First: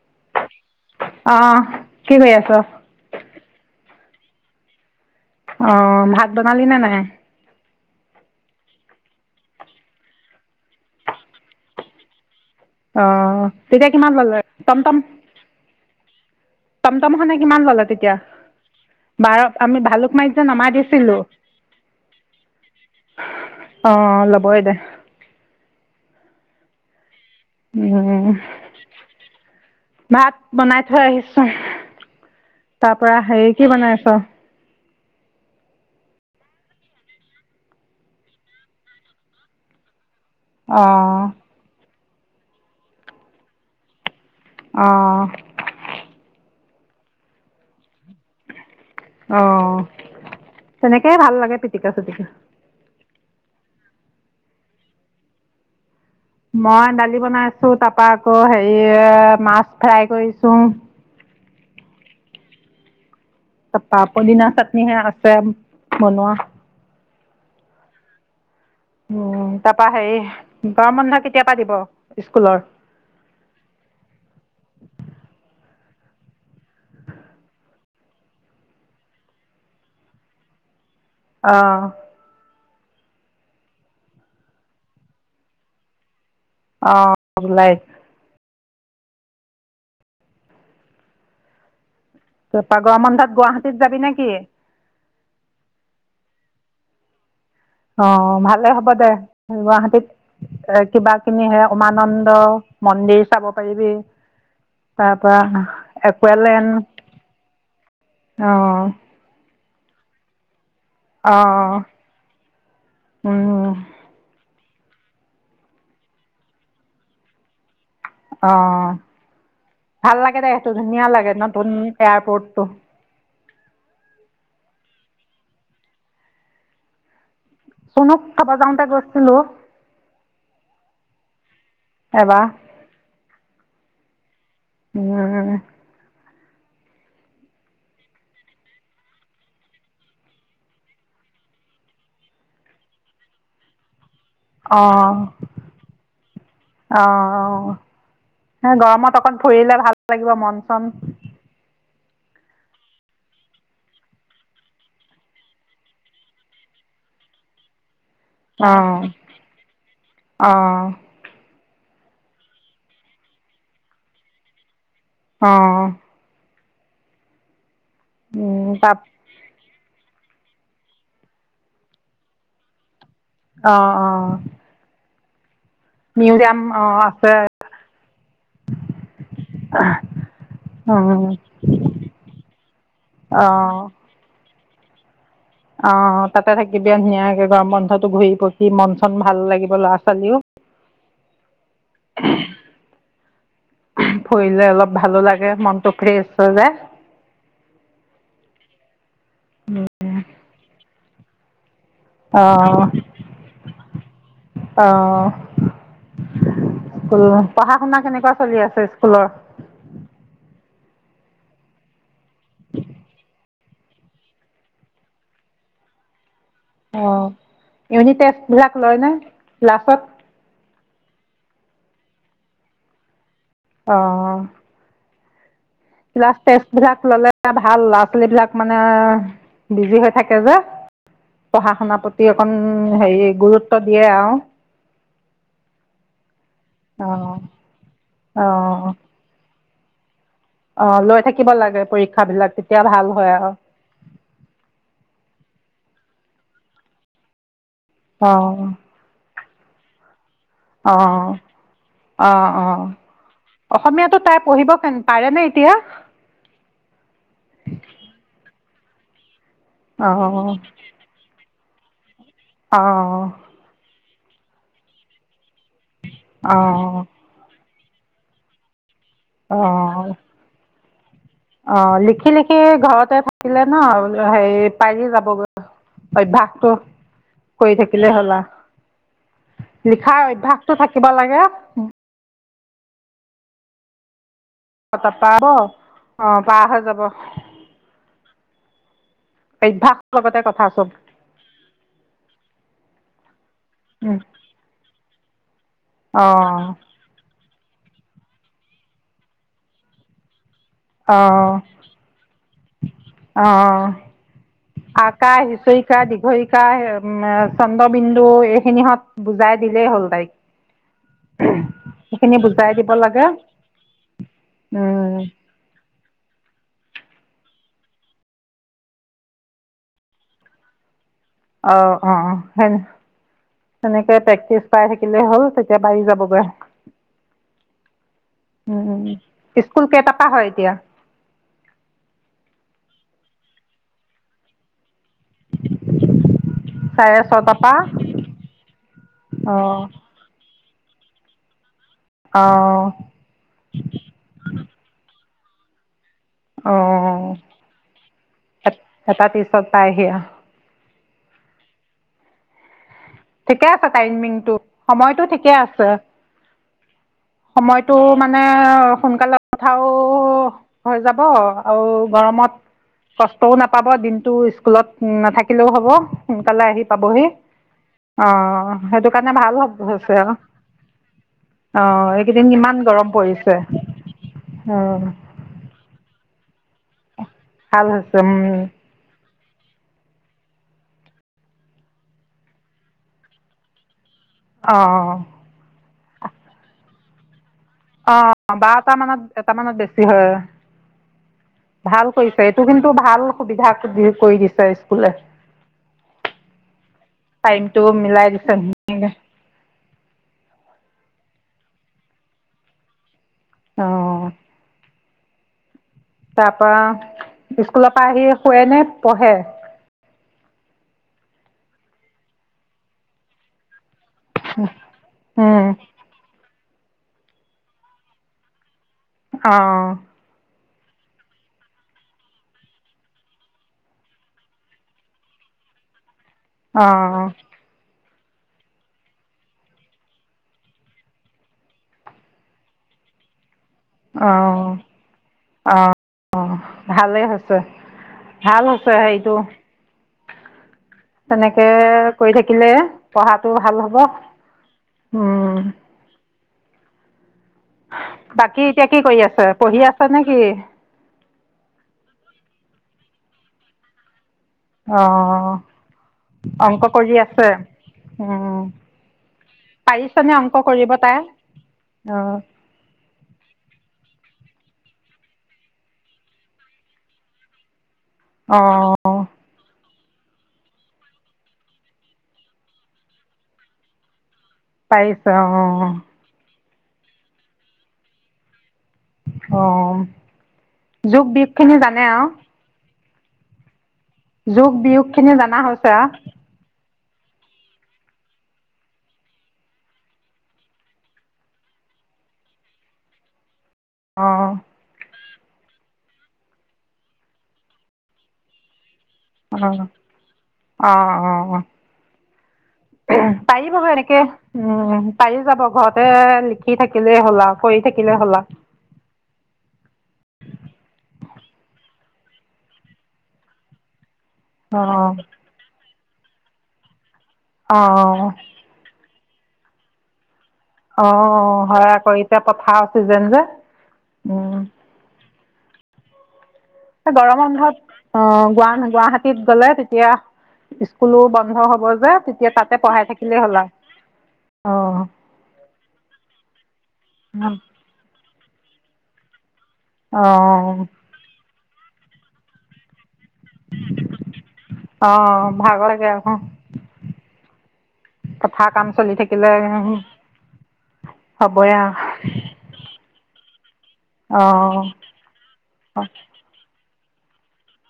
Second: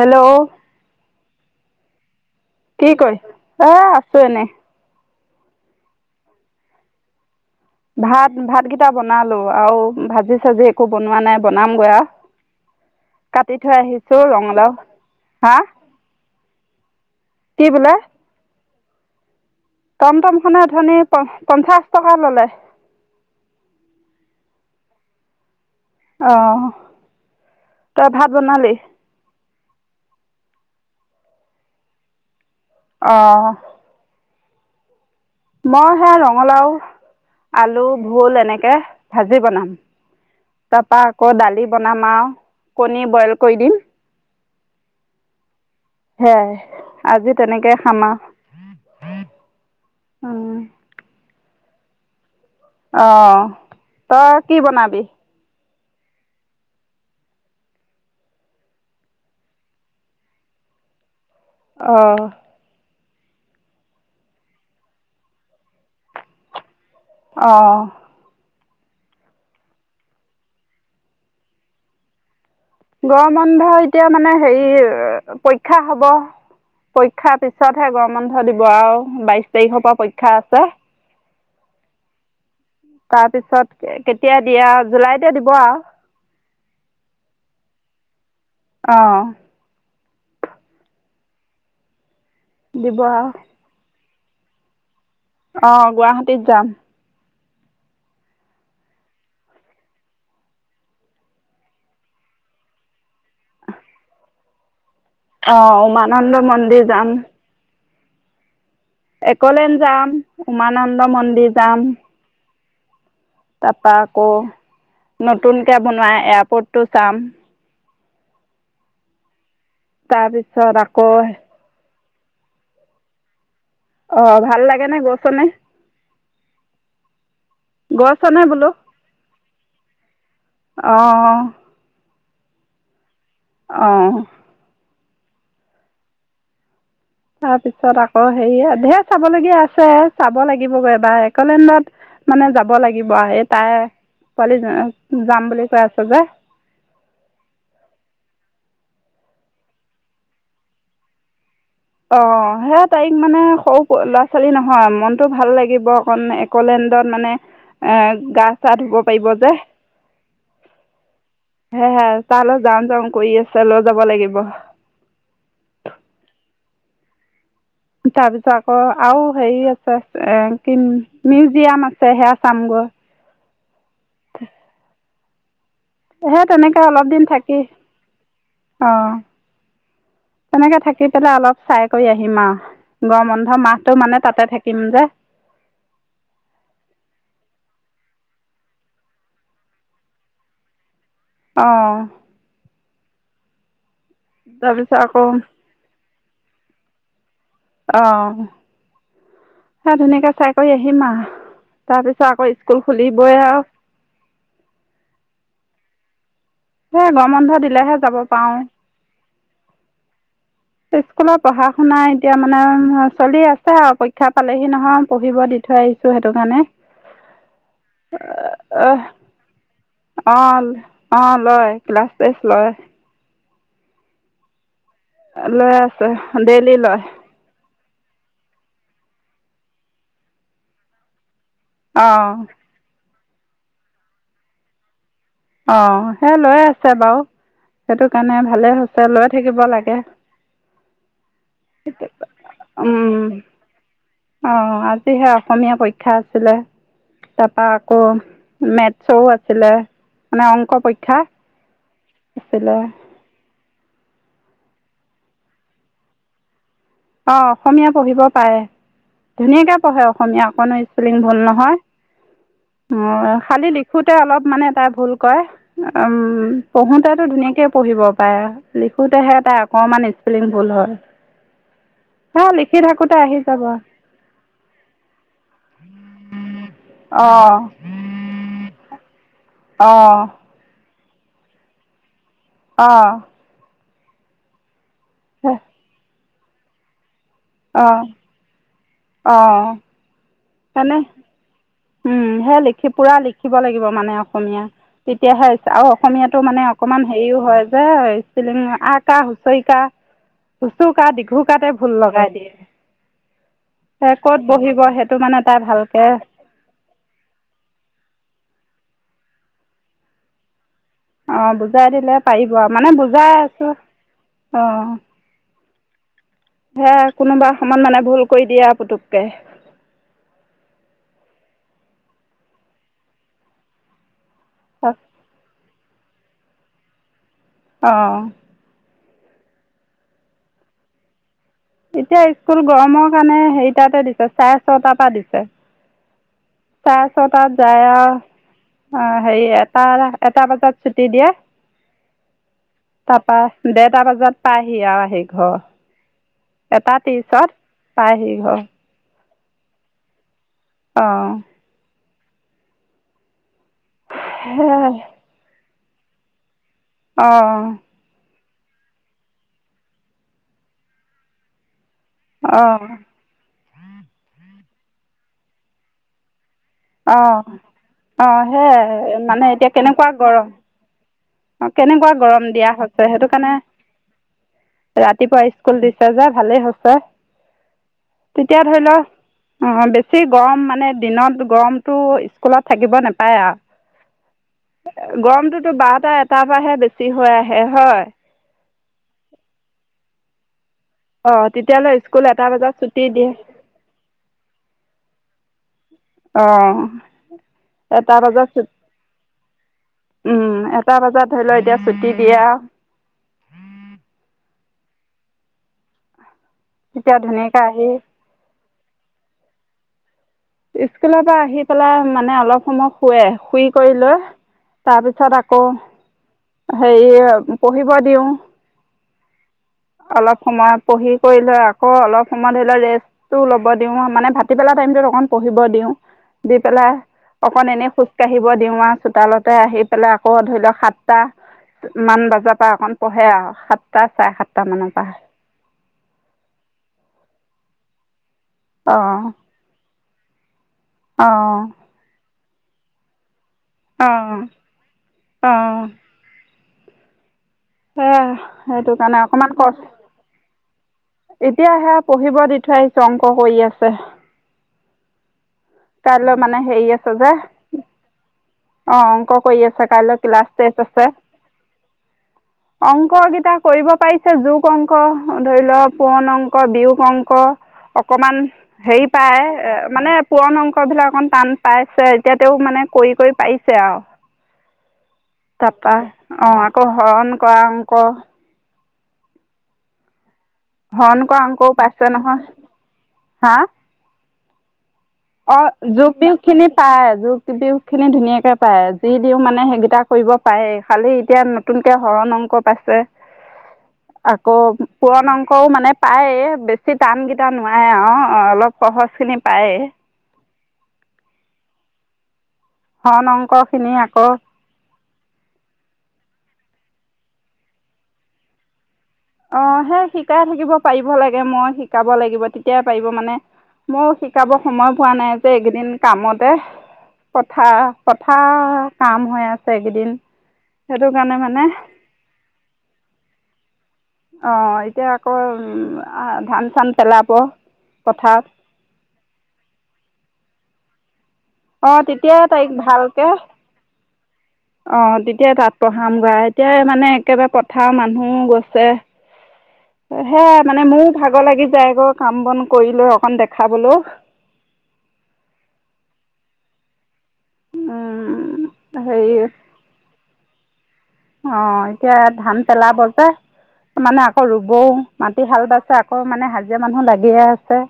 Hello. অ', কি কৰি আছ? কি কয় এই আছোঁ এনেই। অ', ভাত বনালিনে নাই? ভাত ভাতকেইটা বনালো আৰু ভাজি চাজি একো বনোৱা নাই বনামগৈ আৰু। অ', কাটি থৈ তেতিয়া কিমান আহিছো ল'লে ৰঙালাও টমটম হা টমটমখনে কিমান কি ল'লে বোলে তেতিয়া? বাৰ আমি ভালুক মাৰি যে টমটমখনে নমাই অথনি দিছিলো। প পঞ্চাছ টকা ল'লে অ', ল'বই দে। অ'। উম। ভাত বনাই থৈ আহিছো, তাৰ পৰা অঁ হেৰি কি বনাইছ? মই সেয়া ৰঙালাও আলু ভূল এনেকে ভাজি বনাম। তাৰপা অঁ আকৌ দালি বনাম আৰু কণী বইল কৰি দিম। অ'। সেয়াই আজি তেনেকে খাম আৰু। অ', তেনেকেই ভাল লাগে পিটিকা চিটকা। অ', তই কি বনাবি? মই দালি বনাইছো তাৰ পৰা আকৌ হেৰি মাছ ফ্ৰাই কৰিছো। অ'। তাৰাপা পদিনা চাটনিহে আছে বনোৱা। অ'। উম, তাৰপা হেৰি গৰম বন্ধ কেতিয়াৰ পৰা স্কুলৰ? গৰম বন্ধ এতিয়া মানে হেৰি পৰীক্ষা হ'ব। পৰীক্ষাৰ পিছতহে গৰম বন্ধ দিব আৰু বাইশ তাৰিখৰ পৰা পৰীক্ষা আছে। অঁ। তাৰপিছত কেতিয়া দিয়া জুলাইতে দিব আও। অঁ, জুলাইত। অঁ। তাপা দিব গৰম আৰু বন্ধত গুৱাহাটীত যাবি নেকি? অঁ, গুৱাহাটীত যাম। অঁ ভালে হ'ব দে, গুৱাহাটীত এ কিবা কিনিহে উমানন্দ মন্দিৰ চাব পাৰিবি। তাৰ পৰা অ', উমানন্দ মন্দিৰ যাম। একুৱালেণ্ড আহ একলেণ্ড যাম, উমানন্দ অঁ মন্দিৰ যাম। তাৰপৰা আকৌ নতুনকৈ বনোৱা এয়াৰপৰ্টটো চাম। অঁ ভাল লাগে দে, সেইটো তাৰপিছত ধুনীয়া আকৌ লাগে নতুন এয়াৰপৰ্টটো। অঁ ভাল লাগে নে গৈছ নে? চুনুক গইছ নে চাব বোলো, যাওঁতে গৈছিলোঁ অঁহ। চাবা। অঁ। উম। তাৰ পিছত আকৌ হেৰি ধেৰ চাবলগীয়া আছে, চাব লাগিব এবাৰ একলেণ্ডত মানে যাব লাগিব আও, সেই তাই পোৱালি অঁ অঁ যাম বুলি কৈ আছে যে। অঁ হে গৰমত অকণ ফুৰিলে ভাল লাগিব মন চন। অঁ সেয়া তাইক মানে সৰু ল'ৰা ছোৱালী নহয়, মনতটো ভাল লাগিব অকণ অকলেণ্ডত মানে এ গা চা ধুব অ', পাৰিব যে। অ', হে হে তাৰলে যাওঁ যাওঁ কৰি আছে লৈ যাব লাগিব। অঁ। তাৰ পিছত উম, আকৌ তাত আৰু হেৰি আছে এ মিউজিয়াম আছে সেয়া চাম গৈ। অঁ অঁ। হে তেনেকে অ', অলপ দিন আছে থাকি অঁ। তেনেকে থাকি উম, পেলাই অলপ চাই কৰি আহিম আও। গৰম বন্ধ অ', মাহটো মানে তাতে থাকিম যে। অঁ তাতে থাকিবি ধুনীয়াকে গৰম বন্ধতটো ঘূৰি পকি মন চন ভাল লাগিব ল'ৰা ছোৱালীও। অঁ। ফুৰিলে অলপ তাৰপিছত আকৌ ভালো লাগে মনতটো ফ্ৰেছ হৈ যায়। অঁহ, মই ধুনীয়াকে চাই কৰি আহিম আও। তাৰপিছত আকৌ স্কুল খুলিবই আও। অঁ, সেই স্কুল গৰম বন্ধ পঢ়া দিলেহে শুনা যাব কেনেকুৱা চলি পাৰোঁ আছে স্কুলৰ? স্কুলত পঢ়া শুনা এতিয়া মানে চলি আছে আও পৰীক্ষা পালেহি নহয় পঢ়িব দি থৈ আহি ছো সেইটোকাৰণে। অঁ, ইউনিট টেষ্ট বিলাক লয় নে ক্লাছত? অঁ অঁ লয় ক্লাছ টেষ্ট লয়। অঁ। লৈ ক্লাছ টেষ্ট ডেইলি বিলাক লয় ললে ভাল ল'ৰা ছোৱালী বিলাক মানে বিজি হৈ থাকে যে। পঢ়া শুনাৰ অঁ প্ৰতি অকণ হেৰি গুৰুত্ব দিয়ে আও। অঁ সেই লৈ আছে বাৰু, সেইটো কাৰণে অ ভালে হৈছে লৈ থাকিব লাগে। অঁ, লৈ থাকিব লাগে পৰীক্ষা বিলাক তেতিয়া ভাল হয় আও। অঁ আজি হে অসমীয়া পৰীক্ষা আছিলে, তাৰপা আকৌ অ মেথ চৰো, আছিলে মানে অং অঁ, অঁ অঁ। অসমীয়াতো তাই পঢ়িব কে পাৰে নে এতিয়া? অঁ অসমীয়া পঢ়িব পাৰে, ধুনীয়াকে পঢ়ে অ অসমীয়া অকণ স্পেলিং ভুল নহয়, অ খালি লিখোতে অলপ মানে তাই ভুল কয়। উম অ পঢ়োঁতেতো ধুনীয়াকেই পঢ়িব পাৰে। লিখোঁতেহে তাই অ অকণমান স্পেলিং ভুল হয়। অ লিখি লিখি থাকোঁতে ঘৰতে আহি যাব থাকিলে ন হেৰি পাৰি যাবগৈ। অভ্যাসটো কৰি থাকি কিলে হল আ, অঁ লিখাৰ অঁ অভ্যাসটো থাকিব লাগে। অ'। অ', তাৰ পাব অঁ অ', পাৰ হৈ যাব। অঁ'। অঁ অভ্যাস লগতে কথা চব। তেনে উম সে লিখি পোৰা লিখিব লাগিব মানে উম অসমীয়া। তেতিয়াহে আৰু অ অসমীয়াতো মানে অকমান হেৰিও হয় যে স্পেলিং, আ কাহ হুঁচৰিকা, উচুকা অ দীঘুকাতে ভুল লগাই দিয়ে, অ সে ক'ত বহিব সেইটো মানে তাই ভালকে চাই এ চন্দ্ৰবিন্দু এইখিনিহত বুজাই দিলেই হ'ল তাইক। অঁ বুজাই দিলে সেইখিনি পাৰিব আৰু দিব মানে লাগে বুজাই আছোঁ উম। হে কোনোবা সমান মানে ভুল কৰি দিয়ে আ পুতুককে। অঁ অঁ সে সেনেকে প্ৰেক্টিচ কৰাই থাকিলে হ'ল। তেতিয়া পাৰি যাবগৈ। অঁ'। উম, স্কুল কেইটা পৰা হয় এতিয়া? এতিয়া স্কুল গৰমৰ কাৰণে হেৰিটাতে দিছে চাৰে ছটা পৰা দিছে। চাৰে ছটাত ছটাৰ পৰা যায় আৰু অ হেৰি এটা এটা বজাত ছুটি দিয়ে। অঁ'। তাৰপৰা দেৰটা বজাত পাইহি আও আহি ঘৰ। এটা অ তিশ অ ত পায়হি ঘৰ। এট- এটা তিশ ত পাইহি অঁ। অঁ'। ঠিকে আছে টাইমিংটো, সেয়াই সময়টো ঠিকে আছে। অঁ। তোৰ মানে সোনকালে কথাও হৈ যাব আৰু গৰমত অ কষ্টও নাপাব দিনটো স্কুলত নাথাকিলেও হ'ব, সোনকালে আহি পাবহি অঁ অঁ সেইটো সেয়াই কাৰণে মানে ভাল এতিয়া হ'ব- কেনেকুৱা হৈছে আৰু গৰম! অঁ, কেনেকুৱা গৰম এইকেইদিন দিয়া ইমান হৈছে, গৰম সেইটো কাৰণে পৰিছে অ' ৰাতিপুৱা স্কুল দিছে যে ভালেই হৈছে, ভাল হৈছে তেতিয়া ধৰি ল অঁ বেছি গৰম মানে দিনত গৰমটো স্কুলত থাকিব নেপায় আও। অঁ গৰমটোতো বাৰটা এটাৰ পৰা বেছি আহে হয়। অ', বাৰটা মানত এটা মানত বেছি হয়। অ তেতিয়া ভাল কৰিছে এইটো কিন্তু ভাল সুবিধা দি কৰি দিছে স্কুলে। অ', টাইমটো এটা মিলাই বজাত দিছে ছুট ধুনীয়াকে উম, এটা বজাত ধৰি ল এতিয়া ছুটি দিয়া। অ'। তাৰ পৰা তেতিয়া ধুনীয়াকৈ স্কুলৰ পৰা আহি শুৱে নে পঢ়ে? স্কুলৰ পৰা আহি পেলাই মানে অলপ সময় শুৱে, শুই কৰি লৈ তাৰপিছত উম আকৌ হেৰি পঢ়িব দিওঁ। অ'। অলপ সময় পঢ়ি কৰি লৈ আকৌ অলপ সময় ধৰি ল ৰেষ্ট টো ল'ব দিওঁ, মানে ভাতি বেলা টাইমটোত অকন পঢ়িব দিও। দি অ পেলাই অকণ এনেই খোজকাঢ়িব দিওঁ আৰু চোতালতে আহি পেলাই আকৌ ধৰি লওক সাতটা মান বজাৰ পৰা অকন পঢ়ে আৰু সাতটা অ চাৰে সাতটা মানৰ পৰা। অ ভালেই হৈছে, ভাল হৈছে অঁ সেইটো। অঁ তেনেকে কৰি থাকিলে পঢ়াটো ভাল হ'ব, অঁ উম। অঁ সেয়া বাকী এতিয়া সেইটো কি কাৰণে কৰি আছে অকণমান কষ্ট পঢ়ি আছ নে কি? এতিয়া সেয়া পঢ়িব দি থৈ আহিছো অংক কৰি আছে। অ', কাইলৈ মানে হেৰি অংক কৰি যে আছে? উম, অঁ অংক কৰি আছে কাইলৈ পাৰিছনে ক্লাছ অংক টেষ্ট কৰিব আছে তাই? অ'। অংককেইটা কৰিব পাৰিছে, যোগ অংক ধৰি লওক পুৰণ অংক বিয়োগ অংক। অকণমান অ হেৰি পায়, মানে পুৰণ অং ক বিলাক অকমান টান পাইছে, এতিয়া তেওঁ মানে কৰি কৰি পাৰিছে আৰু। পাৰিছে তাৰপা অ অ' আকৌ হৰণ কৰা অংক। অ'। হৰণ যোগ কৰা বিয়োগ অংকও খিনি জানে পাইছ আৰু নহয় হা। যোগ বিয়োগ। খিনি জানা অ', হৈছে আৰু যোগ বিয়োগ খিনি পাৰে, যোগ বিয়োগখিনি ধুনীয়াকৈ পাৰে, যি দিওঁ মানে সেইকেইটা কৰিব পাৰে। খালি এতিয়া নতুনকে হৰণ অংক পাইছে, অ আকৌ পুৰণ অংকও মানে পাৰে, বেছি টানকেইটা নোৱাৰে আৰু অলপ সহজখিনি পায়েই অ', অ', অ'। হৰণ পাৰিব অংকখিনি হেই এনেকে আকৌ উম, পাৰি যাব ঘৰতে লিখি থাকিলেই হ'ল আৰু পঢ়ি থাকিলে হ'ল আৰু। অ', সেই শিকাই থাকিব পাৰিব লাগে, মই শিকাব লাগিব তেতিয়াই পাৰিব মানে। মই শিকাব সময় আৰু পোৱা নাই যে এইকেইদিন কামতে। পথাৰ অ অ পথাৰৰ কাম হৈ আছে এই কেইদিন। অ', হয় আকৌ এতিয়া পথাৰৰ চিজিন যে। উম অ', এতিয়া আকৌ উ ধান চান পেলাব গৰম বন্ধত পথাৰত অ' গুৱা গুৱাহাটীত গ'লে তেতিয়া স্কুলো বন্ধ হ'ব অঁ যে তেতিয়াই তেতিয়া তাইক তাতে পঢ়াই থাকিলেই হ'ল আৰু। অ' তেতিয়াই তাত পঢ়ামগে আৰু, এতিয় মানে একেবাৰে পথ থাৰৰ মানুহও গৈছে, অ সেয়া মানে মোক ভাগৰ লাগি যায় আকৌ কাম বন কৰি লৈ অকন দেখাবলৈও। অ' ভাগ লাগে হ'। উম, পথাৰৰ কাম চলি হেৰি থাকিলে ওহু। অ', এতিয়া ধান পেলাব যে। মানে অ আকৌ ৰুবওঁ, মাটি হাল বাইছে আকৌ মানে হাজিৰা মানুহ লাগিয়ে আছে।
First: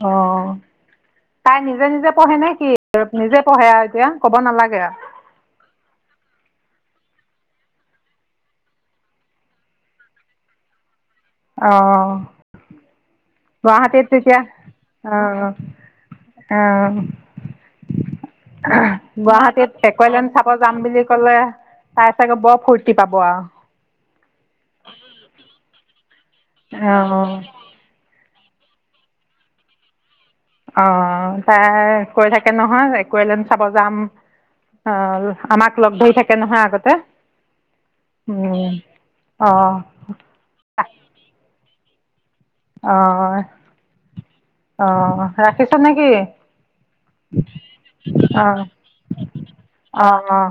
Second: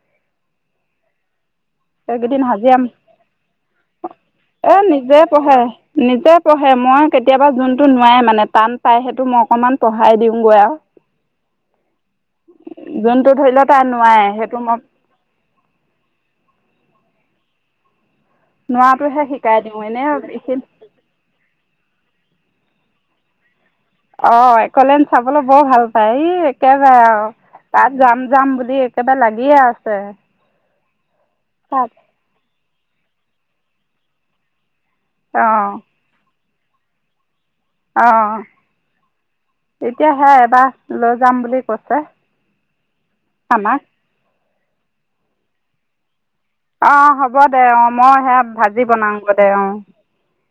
অ'। তাই নিজে, নিজে পঢ়ে এইকেইদিন নে কি, হাজিৰা নিজে পঢ়ে আৰু এতিয়া ক'ব এই নালাগে আৰু। নিজে পঢ়ে। নিজে পঢ়ে, মই কেতিয়াবা যোনটো নোৱাৰে, মানে টান পাই সেইটো মই অকনমান পঢ়াই দিওঁগৈ আৰু। অ যোনটো ধৰি ল' তাই নোৱাৰে সেইটো মই আ', আ'। আ', আ'। নোৱাৰাটোহে শিকাই গুৱাহাটীত দিওঁ এনেই এক'লেণ্ড চাব এইখিনি যাম বুলি ক'লে। তাই চাগে বৰ ফূৰ্তি পাব আৰু। অ' এক'লেণ্ড চাবলৈ বৰ ভাল পায়, ই একে বাই অ আৰু। তাত যাম, যাম বুলি একেবাৰে লাগিয়ে আছে। অ', তাই তাত কৈ নহয়, এক'লেণ্ড চাব যাম। আৰু অঁ আমাক লগ ধৰি থাকে নহয় আগতে। অ', উম, অ', এতিয়া সেই এবাৰ লৈ যাম বুলি কৈছে। অ', আমাক অহ', ৰাখিছা নে কি। অ', অ', হ'ব দে, অ' মই সেয়া ভাজি বনাওঁগে দে অ'। অঁ অঁ